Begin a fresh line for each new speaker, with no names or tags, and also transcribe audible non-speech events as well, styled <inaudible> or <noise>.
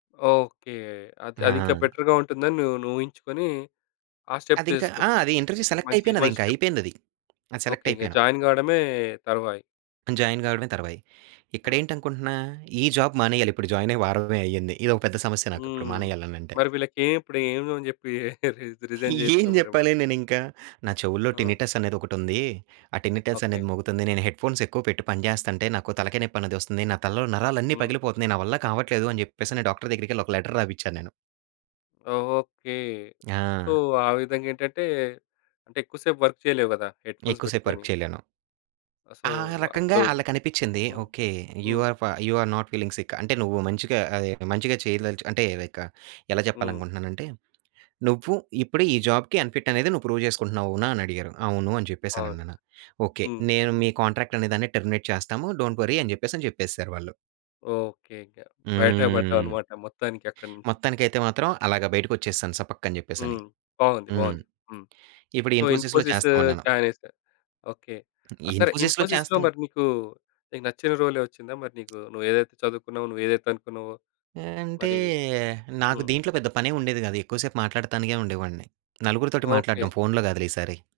Okay. అది అదింకా
ఆ!
బెటర్‌గా ఉంటుందని నువ్వు నువ్వు ఊహించుకొని ఆ స్టెప్
అదింకా ఆ!
తీసేసుకున్నావు.
అది ఇంటర్వ్యూ సెలెక్ట్
మంచి
అయిపోయినాది
మంచి
ఇంకా
స్టెప్.
అయిపోయిందది. అది
ఓకే.
సెలెక్ట్
ఇంక
అయిపోయాను.
జాయిన్ కావడమే తరువాయి.
జాయిన్ కావడమే తరువాయి.
ఆ!
ఇక్కడేంటనుకుంటున్న ఈ జాబ్ మానేయాలి ఇప్పుడు, జాయినయ్యి వారమే అయింది. ఇదొక పెద్ద సమస్య నాకిప్పుడు
హ్మ్.
మానేయాలనంటే.
మరి వీళ్ళకీ ఇప్పుడు ఏమని జెప్పి <chuckles> రి రిజైన్
<giggles> ఏం
జేస్తావు మరిప్పుడు?
చెప్పాలి నేనింకా? నా చెవుల్లో
ఆ!
టినిటస్ అనేది ఒకటుంది. ఆ! Tinnitus
okay.
అనేది మోగుతోంది. నేను హెడ్‌‌ఫోన్స్ ఎక్కువ పెట్టి పనిచేస్తుంటే నాకు తలకాయ నొప్పనేదొస్తుంది. నా తలలో నరాలన్నీ
హ్మ్.
పగిలిపోతున్నాయి. నా వల్ల కావట్లేదు, అని చెప్పేసి డాక్టర్ దగ్గరికెళ్లి ఒక లెటర్ రాపిచ్చా నేను.
ఓకే. సో,
ఆ!
ఆ విధంగా ఏంటంటే అంటే ఎక్కువ సేపు వర్క్ చేయలేవు గదా! హెడ్‌‌ఫోన్స్
ఎక్కువ సేపు
పెట్టుకొని.
వర్క్ చేయలేను.
సో,
ఆ! రకంగా
అప్పుడు
ఆళ్ళకనిపించింది
హ్మ్.
ఓకే. You
hmm.
ఆర్ ఫ you are not feeling sick అంటే నువ్వు మంచిగా ఆహ్, మంచిగా చేయదలచు అంటే లైక్ ఎలా
హ్మ్.
చెప్పాలనుకుంటున్నానంటే "నువ్వు ఇప్పుడు ఈ జాబ్‌కి అన్‌ఫిట్ అనేది నువ్వు ప్రూవ్ చేసుకుంటున్నావు. అవునా?" అని అడిగారు అవును. అని చెప్పేసి
అవును.
అనన్నాను. ఓకే.
హ్మ్.
నేను "మీ కాంట్రాక్ట్ అనే దాన్ని టెర్మినేట్ చేస్తాము డోంట్ వర్రీ." అని చెప్పేసి చెప్పేసారు వాళ్ళు.
ఓకే. ఇంక బయట
హ్మ్.
పడ్డావన్నమాట మొత్తానికి అక్కడి నుంచి.
మొత్తానికైతే మాత్రం అలాగా బయటికి వచ్చేసాను సపక్కని చెప్పేసని.
హ్మ్. బాగుంది.
హ్మ్.
బాగుంది. హ్మ్.
ఇప్పుడు ఈ
సో,
ఇన్ఫోసిస్‌లో
ఇన్ఫోసిస్
చేస్తా ఉన్నాను.
జాయిన్ చేసారు. ఓకే. సరే
ఇన్ఫోసిస్‌లో
ఇన్ఫోసిస్‌లో
చేస్తాం.
మరి నీకు నీకు నచ్చిన రోలే వచ్చిందా మరి నీకు నువ్వేదైతే చదువుకున్నావో, నువ్వేదైతే అనుకున్నావో
అంటే
మరి?
నాకు
హ్మ్.
దీంట్లో పెద్ద పనేముండేది కాదు. ఎక్కువ సేపు మాట్లాడతానికే ఉండేవాడిని. నలుగురితోటి మాట్లాడడం
ఓకే.
ఫోనులో కాదులే ఈసారి.